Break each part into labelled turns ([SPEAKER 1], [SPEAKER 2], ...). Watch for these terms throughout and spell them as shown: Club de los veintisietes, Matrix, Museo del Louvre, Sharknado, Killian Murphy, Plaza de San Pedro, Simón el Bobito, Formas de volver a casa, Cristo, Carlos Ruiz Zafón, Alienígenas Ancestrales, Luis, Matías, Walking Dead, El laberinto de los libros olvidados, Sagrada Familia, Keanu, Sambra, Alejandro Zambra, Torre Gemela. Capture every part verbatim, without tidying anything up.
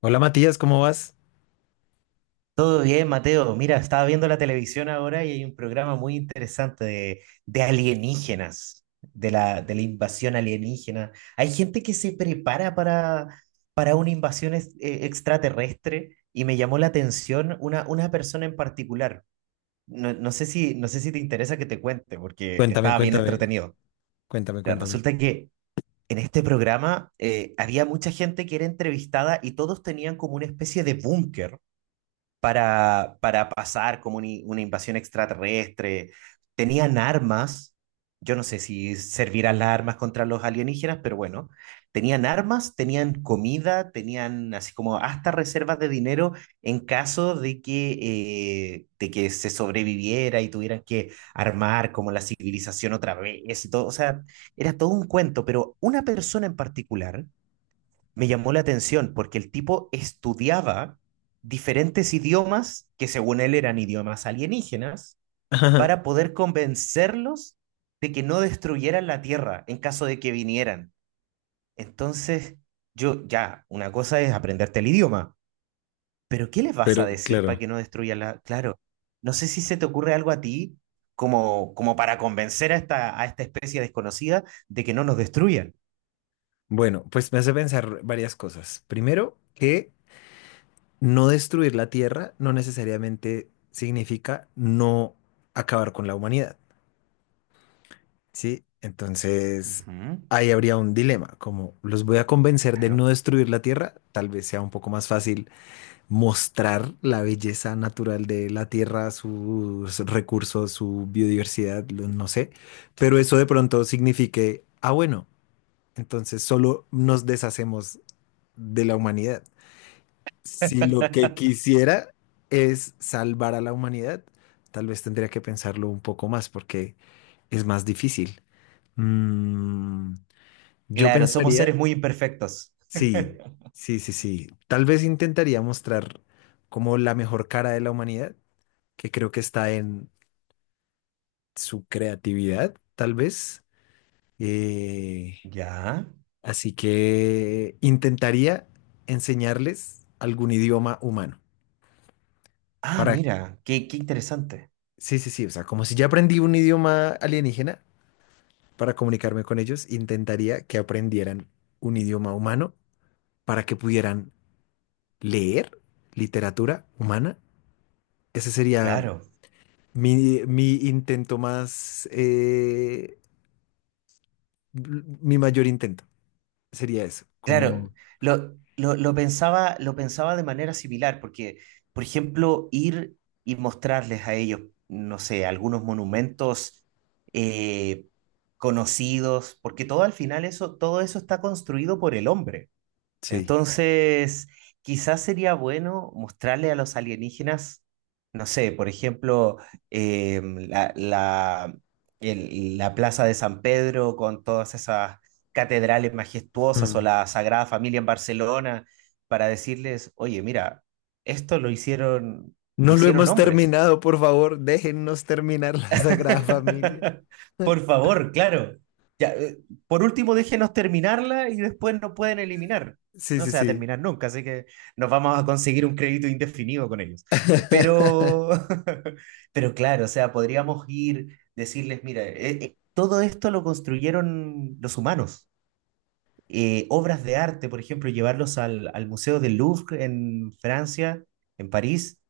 [SPEAKER 1] Hola Matías, ¿cómo vas?
[SPEAKER 2] Todo bien, Mateo. Mira, estaba viendo la televisión ahora y hay un programa muy interesante de, de alienígenas, de la, de la invasión alienígena. Hay gente que se prepara para, para una invasión es- eh, extraterrestre y me llamó la atención una, una persona en particular. No, no sé si, no sé si te interesa que te cuente porque
[SPEAKER 1] Cuéntame,
[SPEAKER 2] estaba bien
[SPEAKER 1] cuéntame,
[SPEAKER 2] entretenido.
[SPEAKER 1] cuéntame,
[SPEAKER 2] Mira,
[SPEAKER 1] cuéntame.
[SPEAKER 2] resulta que en este programa eh, había mucha gente que era entrevistada y todos tenían como una especie de búnker para, para pasar como una, una invasión extraterrestre. Tenían armas, yo no sé si servirán las armas contra los alienígenas, pero bueno, tenían armas, tenían comida, tenían así como hasta reservas de dinero en caso de que, eh, de que se sobreviviera y tuvieran que armar como la civilización otra vez y todo. O sea, era todo un cuento, pero una persona en particular me llamó la atención porque el tipo estudiaba diferentes idiomas que según él eran idiomas alienígenas para poder convencerlos de que no destruyeran la Tierra en caso de que vinieran. Entonces, yo ya, una cosa es aprenderte el idioma, pero ¿qué les vas
[SPEAKER 1] Pero
[SPEAKER 2] a decir
[SPEAKER 1] claro,
[SPEAKER 2] para que no destruyan la... Claro, no sé si se te ocurre algo a ti como, como para convencer a esta, a esta especie desconocida de que no nos destruyan.
[SPEAKER 1] bueno, pues me hace pensar varias cosas. Primero, que no destruir la Tierra no necesariamente significa no acabar con la humanidad, ¿sí? Entonces,
[SPEAKER 2] Ujú.
[SPEAKER 1] ahí habría un dilema, como los voy a convencer de
[SPEAKER 2] Claro.
[SPEAKER 1] no destruir la Tierra. Tal vez sea un poco más fácil mostrar la belleza natural de la tierra, sus recursos, su biodiversidad, lo- no sé, pero eso de pronto signifique, ah, bueno, entonces solo nos deshacemos de la humanidad. Si lo que quisiera es salvar a la humanidad, tal vez tendría que pensarlo un poco más porque es más difícil. Mm, yo
[SPEAKER 2] Claro, somos
[SPEAKER 1] pensaría,
[SPEAKER 2] seres muy imperfectos.
[SPEAKER 1] sí, sí, sí, sí. Tal vez intentaría mostrar como la mejor cara de la humanidad, que creo que está en su creatividad, tal vez. Eh,
[SPEAKER 2] Ya.
[SPEAKER 1] así que intentaría enseñarles algún idioma humano.
[SPEAKER 2] Ah,
[SPEAKER 1] Para,
[SPEAKER 2] mira, qué, qué interesante.
[SPEAKER 1] sí, sí, sí, o sea, como si ya aprendí un idioma alienígena para comunicarme con ellos, intentaría que aprendieran un idioma humano para que pudieran leer literatura humana. Ese sería
[SPEAKER 2] Claro.
[SPEAKER 1] mi, mi intento más, eh, mi mayor intento. Sería eso,
[SPEAKER 2] Claro,
[SPEAKER 1] como
[SPEAKER 2] lo, lo, lo pensaba, lo pensaba de manera similar, porque, por ejemplo, ir y mostrarles a ellos, no sé, algunos monumentos eh, conocidos, porque todo al final eso, todo eso está construido por el hombre.
[SPEAKER 1] sí.
[SPEAKER 2] Entonces, quizás sería bueno mostrarle a los alienígenas, no sé, por ejemplo, em, la, la, el- la Plaza de San Pedro con todas esas catedrales majestuosas o
[SPEAKER 1] Mm.
[SPEAKER 2] la Sagrada Familia en Barcelona, para decirles, oye, mira, esto lo hicieron, lo
[SPEAKER 1] No lo
[SPEAKER 2] hicieron
[SPEAKER 1] hemos
[SPEAKER 2] hombres.
[SPEAKER 1] terminado, por favor, déjennos terminar la Sagrada Familia.
[SPEAKER 2] Por favor, claro. Ya, eh, por último, déjenos terminarla y después nos pueden eliminar.
[SPEAKER 1] Sí,
[SPEAKER 2] No
[SPEAKER 1] sí,
[SPEAKER 2] se va a
[SPEAKER 1] sí.
[SPEAKER 2] terminar nunca, así que nos vamos a conseguir un crédito indefinido con ellos. Eh, Pero, pero claro, o sea, podríamos ir, decirles, mira, eh, eh, todo esto lo construyeron los humanos. Eh, obras de arte, por ejemplo, llevarlos al, al Museo del Louvre en Francia, en París,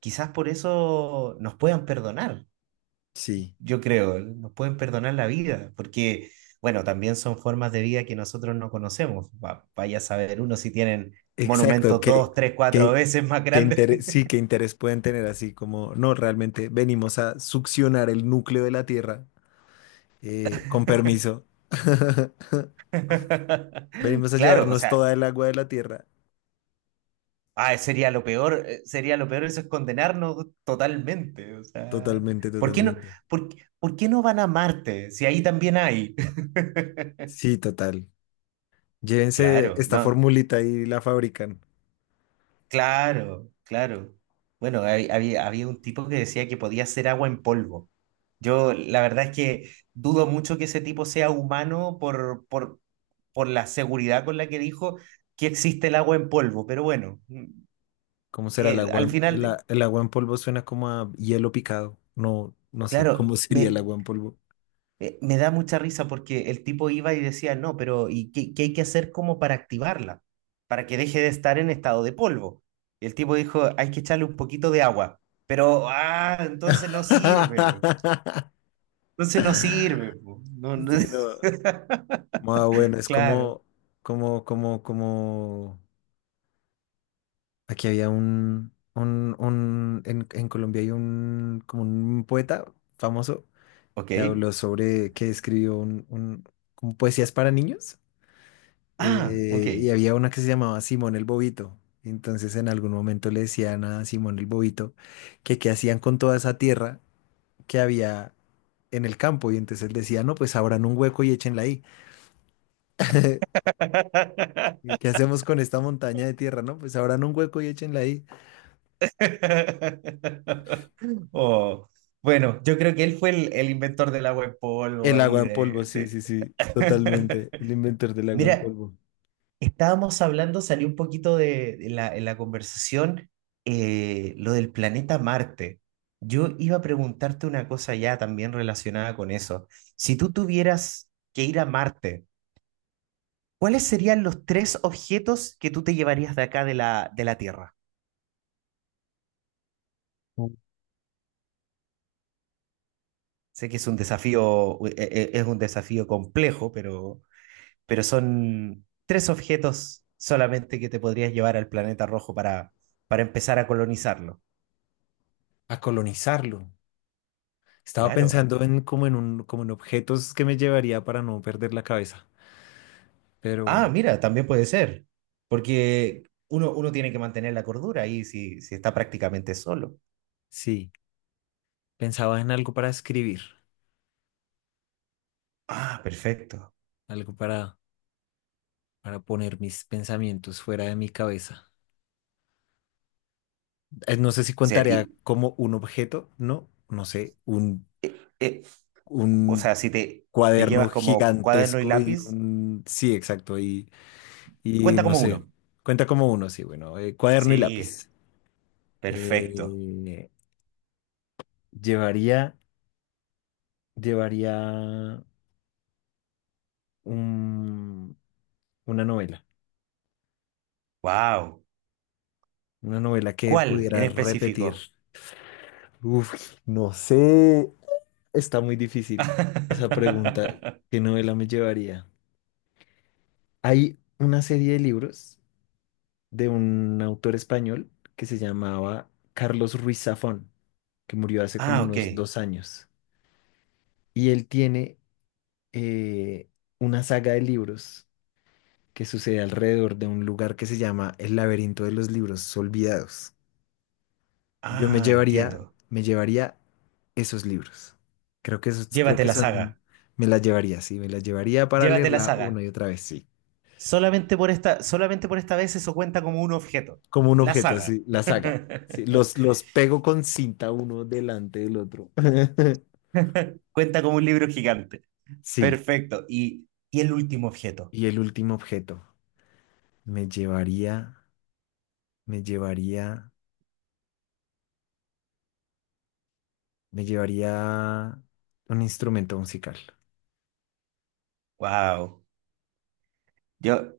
[SPEAKER 2] quizás por eso nos puedan perdonar,
[SPEAKER 1] Sí,
[SPEAKER 2] yo creo, nos pueden perdonar la vida, porque, bueno, también son formas de vida que nosotros no conocemos. Va- vaya a saber uno si tienen
[SPEAKER 1] exacto.
[SPEAKER 2] monumentos
[SPEAKER 1] ¿Qué,
[SPEAKER 2] dos, tres, cuatro
[SPEAKER 1] qué,
[SPEAKER 2] veces más
[SPEAKER 1] qué
[SPEAKER 2] grandes.
[SPEAKER 1] interés, sí, qué interés pueden tener así como, no, realmente venimos a succionar el núcleo de la Tierra, eh, con permiso. Venimos a
[SPEAKER 2] Claro, o
[SPEAKER 1] llevarnos
[SPEAKER 2] sea,
[SPEAKER 1] toda el agua de la Tierra.
[SPEAKER 2] ah, sería lo peor, eh, sería lo peor, eso es condenarnos totalmente. O sea,
[SPEAKER 1] Totalmente,
[SPEAKER 2] ¿por qué no,
[SPEAKER 1] totalmente.
[SPEAKER 2] por, qué por qué no van a Marte si ahí también hay?
[SPEAKER 1] Sí, total. Llévense
[SPEAKER 2] Claro,
[SPEAKER 1] esta
[SPEAKER 2] no.
[SPEAKER 1] formulita y la fabrican.
[SPEAKER 2] Claro, claro. Bueno, hay- había, había un tipo que decía que podía hacer agua en polvo. Yo la verdad es que dudo mucho que ese tipo sea humano por, por, por la seguridad con la que dijo que existe el agua en polvo, pero bueno, mm,
[SPEAKER 1] ¿Cómo será el
[SPEAKER 2] eh,
[SPEAKER 1] agua?
[SPEAKER 2] al
[SPEAKER 1] En- El,
[SPEAKER 2] final,
[SPEAKER 1] a- el agua en polvo suena como a hielo picado. No, no sé,
[SPEAKER 2] claro,
[SPEAKER 1] ¿cómo sería el
[SPEAKER 2] me,
[SPEAKER 1] agua en polvo?
[SPEAKER 2] eh, me da mucha risa porque el tipo iba y decía, no, pero ¿y qué, qué hay que hacer como para activarla? Para que deje de estar en estado de polvo. Y el tipo dijo, hay que echarle un poquito de agua. Pero, ah, entonces no sirve. Entonces no sirve, po. No, no-
[SPEAKER 1] Sí, no. Ah, bueno, es
[SPEAKER 2] Claro.
[SPEAKER 1] como, como, como, como. Aquí había un, un, un en, en Colombia hay un, como un poeta famoso
[SPEAKER 2] Ok.
[SPEAKER 1] que habló sobre, que escribió un, un, como poesías para niños.
[SPEAKER 2] Ah, ok.
[SPEAKER 1] Eh, y había una que se llamaba Simón el Bobito. Entonces en algún momento le decían a Simón el Bobito que qué hacían con toda esa tierra que había en el campo. Y entonces él decía, no, pues abran un hueco y échenla ahí. ¿Y qué hacemos con esta montaña de tierra? No, pues abran un hueco y échenla ahí.
[SPEAKER 2] Oh, bueno, yo creo que él fue el, el inventor del agua en polvo
[SPEAKER 1] El
[SPEAKER 2] ahí
[SPEAKER 1] agua en polvo,
[SPEAKER 2] de...
[SPEAKER 1] sí,
[SPEAKER 2] de-
[SPEAKER 1] sí, sí, totalmente. El inventor del agua en
[SPEAKER 2] Mira,
[SPEAKER 1] polvo.
[SPEAKER 2] estábamos hablando, salió un poquito de, de la, en la conversación eh, lo del planeta Marte. Yo iba a preguntarte una cosa ya también relacionada con eso. Si tú tuvieras que ir a Marte, ¿cuáles serían los tres objetos que tú te llevarías de acá de la, de la Tierra? Sé que es un desafío, eh, eh, es un desafío complejo, pero, pero son tres objetos solamente que te podrías llevar al planeta rojo para, para empezar a colonizarlo.
[SPEAKER 1] A colonizarlo. Estaba
[SPEAKER 2] Claro.
[SPEAKER 1] pensando en como en un, como en objetos que me llevaría para no perder la cabeza. Pero
[SPEAKER 2] Ah, mira, también puede ser, porque uno, uno tiene que mantener la cordura ahí si, si está prácticamente solo.
[SPEAKER 1] sí. Pensaba en algo para escribir,
[SPEAKER 2] Ah, perfecto. O
[SPEAKER 1] algo para, para poner mis pensamientos fuera de mi cabeza. Eh, No sé si
[SPEAKER 2] sea,
[SPEAKER 1] contaría
[SPEAKER 2] y,
[SPEAKER 1] como un objeto, no, no sé, un,
[SPEAKER 2] eh, eh, o
[SPEAKER 1] un
[SPEAKER 2] sea, si te, te
[SPEAKER 1] cuaderno
[SPEAKER 2] llevas como cuaderno y
[SPEAKER 1] gigantesco y
[SPEAKER 2] lápiz,
[SPEAKER 1] un... Sí, exacto, y, y
[SPEAKER 2] cuenta
[SPEAKER 1] no
[SPEAKER 2] como
[SPEAKER 1] sé,
[SPEAKER 2] uno.
[SPEAKER 1] cuenta como uno, sí, bueno, eh, cuaderno y
[SPEAKER 2] Sí,
[SPEAKER 1] lápiz.
[SPEAKER 2] perfecto.
[SPEAKER 1] Eh, llevaría, llevaría un- una novela,
[SPEAKER 2] Wow.
[SPEAKER 1] una novela que
[SPEAKER 2] ¿Cuál en
[SPEAKER 1] pudiera repetir.
[SPEAKER 2] específico?
[SPEAKER 1] Uf, no sé. Está muy difícil esa pregunta. ¿Qué novela me llevaría? Hay una serie de libros de un autor español que se llamaba Carlos Ruiz Zafón, que murió hace como
[SPEAKER 2] Ah, ok.
[SPEAKER 1] unos dos años. Y él tiene eh, una saga de libros que sucede alrededor de un lugar que se llama El laberinto de los libros olvidados. Yo me
[SPEAKER 2] Ah,
[SPEAKER 1] llevaría,
[SPEAKER 2] entiendo.
[SPEAKER 1] me llevaría esos libros. Creo que esos, creo
[SPEAKER 2] Llévate
[SPEAKER 1] que
[SPEAKER 2] la
[SPEAKER 1] son,
[SPEAKER 2] saga.
[SPEAKER 1] me las llevaría, sí, me las llevaría para
[SPEAKER 2] Llévate la
[SPEAKER 1] leerla una
[SPEAKER 2] saga.
[SPEAKER 1] y otra vez, sí.
[SPEAKER 2] Solamente por esta, solamente por esta vez eso cuenta como un objeto.
[SPEAKER 1] Como un
[SPEAKER 2] La
[SPEAKER 1] objeto,
[SPEAKER 2] saga.
[SPEAKER 1] sí, la saga. Sí, los, los pego con cinta uno delante del otro.
[SPEAKER 2] Cuenta como un libro gigante.
[SPEAKER 1] Sí,
[SPEAKER 2] Perfecto. Y, y el último objeto.
[SPEAKER 1] y el último objeto, me llevaría, me llevaría, me llevaría un instrumento musical.
[SPEAKER 2] Wow. Yo,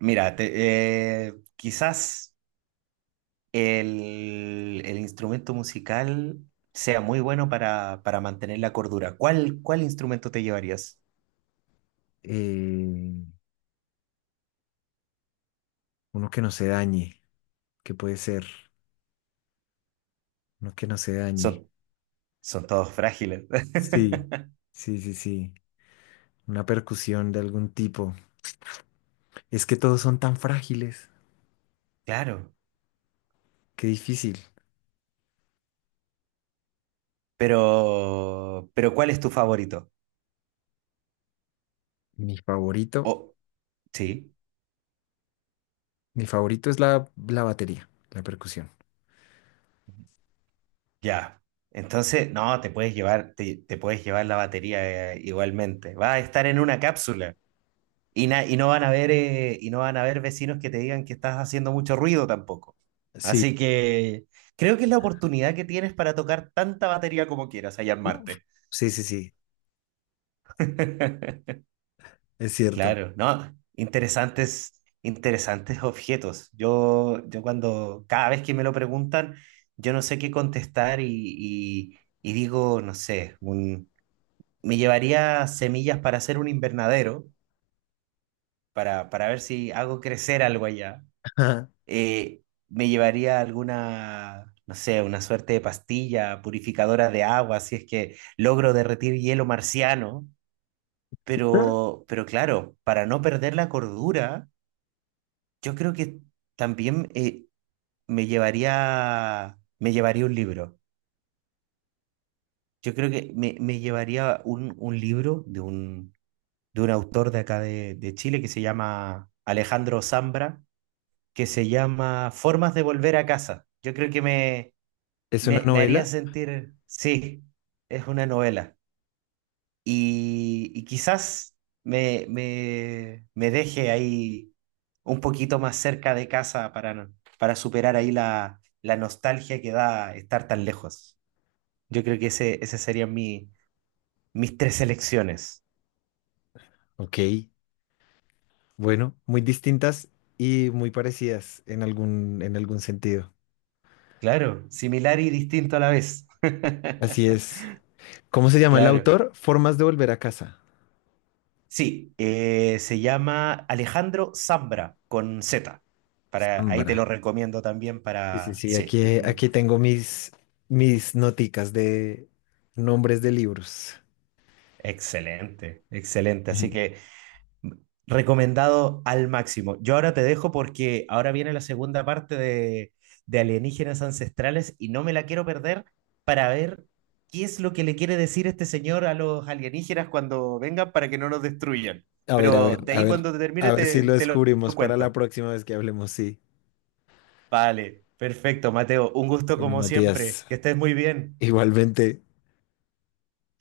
[SPEAKER 2] mira, te- eh, quizás el, el instrumento musical sea muy bueno para, para mantener la cordura. ¿Cuál, cuál instrumento te llevarías?
[SPEAKER 1] Eh, uno que no se dañe, que puede ser, uno que no se dañe.
[SPEAKER 2] Son, son todos frágiles.
[SPEAKER 1] Sí, sí, sí, sí. Una percusión de algún tipo. Es que todos son tan frágiles.
[SPEAKER 2] Claro.
[SPEAKER 1] Qué difícil.
[SPEAKER 2] Pero, pero ¿cuál es tu favorito?
[SPEAKER 1] Mi favorito,
[SPEAKER 2] Oh, sí.
[SPEAKER 1] mi favorito es la, la batería, la percusión.
[SPEAKER 2] Ya. Entonces, no, te puedes llevar, te, te puedes llevar la batería, eh, igualmente. Va a estar en una cápsula y, na- y no van a ver, eh, y no van a ver vecinos que te digan que estás haciendo mucho ruido tampoco.
[SPEAKER 1] Sí.
[SPEAKER 2] Así que creo que es la oportunidad que tienes para tocar tanta batería como quieras allá en
[SPEAKER 1] Uf.
[SPEAKER 2] Marte.
[SPEAKER 1] Sí, sí, sí. Es cierto.
[SPEAKER 2] Claro, no, interesantes, interesantes objetos. Yo, yo cuando, cada vez que me lo preguntan, yo no sé qué contestar y, y- y digo, no sé, me llevaría semillas para hacer un invernadero, para, para ver si hago crecer algo allá. Eh, me llevaría alguna, no sé, una suerte de pastilla purificadora de agua, si es que logro derretir hielo marciano. Pero, pero claro, para no perder la cordura, yo creo que también eh, me llevaría, me llevaría un libro. Yo creo que me, me llevaría un, un libro de un de un autor de acá de, de Chile que se llama Alejandro Zambra, que se llama Formas de volver a casa. Yo creo que me,
[SPEAKER 1] Es una
[SPEAKER 2] me, me haría
[SPEAKER 1] novela.
[SPEAKER 2] sentir, sí, es una novela. Y, y quizás me, me, me deje ahí un poquito más cerca de casa para, no- para superar ahí la, la nostalgia que da estar tan lejos. Yo creo que ese, ese serían mi, mis tres elecciones.
[SPEAKER 1] Ok. Bueno, muy distintas y muy parecidas en algún, en algún sentido.
[SPEAKER 2] Claro, similar y distinto a la vez.
[SPEAKER 1] Así es. ¿Cómo se llama el
[SPEAKER 2] Claro.
[SPEAKER 1] autor? Formas de volver a casa.
[SPEAKER 2] Sí, eh, se llama Alejandro Zambra con zeta. Para, ahí te
[SPEAKER 1] Sambra.
[SPEAKER 2] lo recomiendo también
[SPEAKER 1] Sí, sí,
[SPEAKER 2] para...
[SPEAKER 1] sí,
[SPEAKER 2] sí, es
[SPEAKER 1] aquí, aquí
[SPEAKER 2] un
[SPEAKER 1] tengo mis, mis noticas de nombres de libros.
[SPEAKER 2] excelente, excelente. Así que mm, recomendado al máximo. Yo ahora te dejo porque ahora viene la segunda parte de, de Alienígenas Ancestrales y no me la quiero perder para ver qué es lo que le quiere decir este señor a los alienígenas cuando vengan para que no nos destruyan.
[SPEAKER 1] A ver, a
[SPEAKER 2] Pero
[SPEAKER 1] ver,
[SPEAKER 2] de
[SPEAKER 1] a
[SPEAKER 2] ahí
[SPEAKER 1] ver,
[SPEAKER 2] cuando te termine
[SPEAKER 1] a ver si
[SPEAKER 2] te,
[SPEAKER 1] lo
[SPEAKER 2] te lo
[SPEAKER 1] descubrimos para la
[SPEAKER 2] cuento.
[SPEAKER 1] próxima vez que hablemos, sí.
[SPEAKER 2] Vale, perfecto, Mateo. Un gusto
[SPEAKER 1] Bueno,
[SPEAKER 2] como siempre.
[SPEAKER 1] Matías,
[SPEAKER 2] Que estés muy bien.
[SPEAKER 1] igualmente.